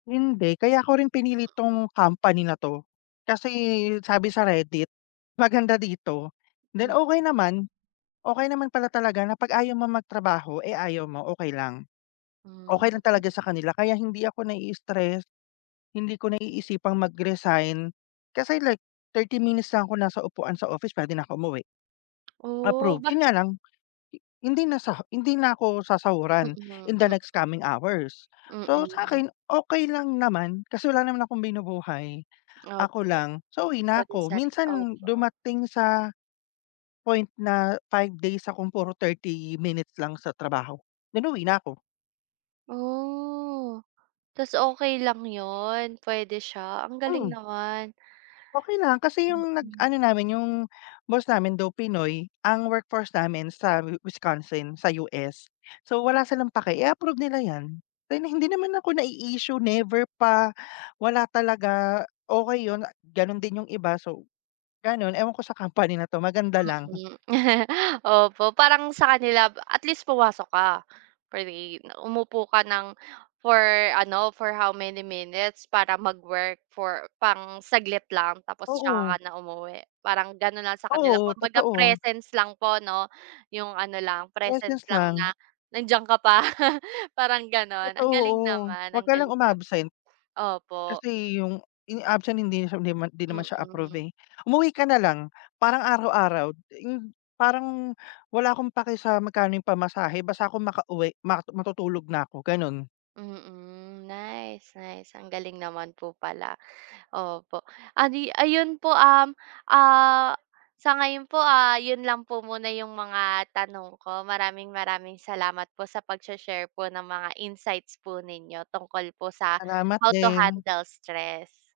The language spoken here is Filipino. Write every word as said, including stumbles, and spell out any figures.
Hindi kaya ko rin pinili Mm. tong company na to, kasi sabi sa Reddit, maganda dito, then Mm. okey naman. Okey naman pala talaga na pag ayaw mo mag-trabaho, eh, ayaw mo okey lang. Hmm. Okey lang talaga sa kanila kaya hindi ako na i-stress, hindi ko naiisipang mag-resign, kasi like thirty minutes lang ako nasa upuan sa office pwede na ako umuwi. Oh Approve, ba yun nga lang, hindi na sa hindi na ako sasahuran, Mm, in the mm. next coming hours, so Mm. sakin, okey lang naman kasi wala naman akong binubuhay, ako Opo. lang, so uwi na ako Bansari minsan opo. dumating sa, point na, five days akong puro thirty minutes lang sa trabaho, then uwi na ako. Oh, tas okey lang 'yon, puwede siya, ang galing Hmm. naman. Okey lang kasi yung nag Mm. ano namin yung boss namin though pinoy, ang workforce namin sa Wisconsin sa U-S so wala silang paki i-approve nila yan, rin hindi naman ako nai-issue never pa, wala talaga, okey yun, ganun din yung iba so, ganun ewan ko sa company na to maganda lang. Mm, opo parang sa kanila at least pumasok ka pa rin umupo ka ng, for ano, for how many minutes para mag-work for pang-saglit lang tapos saka ka Oo. na umuwi parang gano'n lang sa kanila Oo kumbaga totoo. presence lang po 'no? 'Yong ano lang, presence Presence lang na lang. nandiyan ka pa parang gano'n ang Totoo galing oo, naman, wag ang ka lang galing naman, um-absent. opo. Kasi yung in absent hindi na siya hindi naman hindi naman Mm. siya approve, Opo. eh, umuwi ka na lang parang araw-araw yung parang wala akong paki sa magkano yung pamasahe basta ako makauwi matu matutulog na ako ganon. Mm, nice, nice ang galing naman po pala, opo, ah, di ayun po, um, ah, sa ngayon po, ah, yun lang po muna yung mga tanong ko, maraming-maraming salamat po sa pag-shi-share po ng mga insights po ninyo tungkol po sa Salamat how to din. handle stress.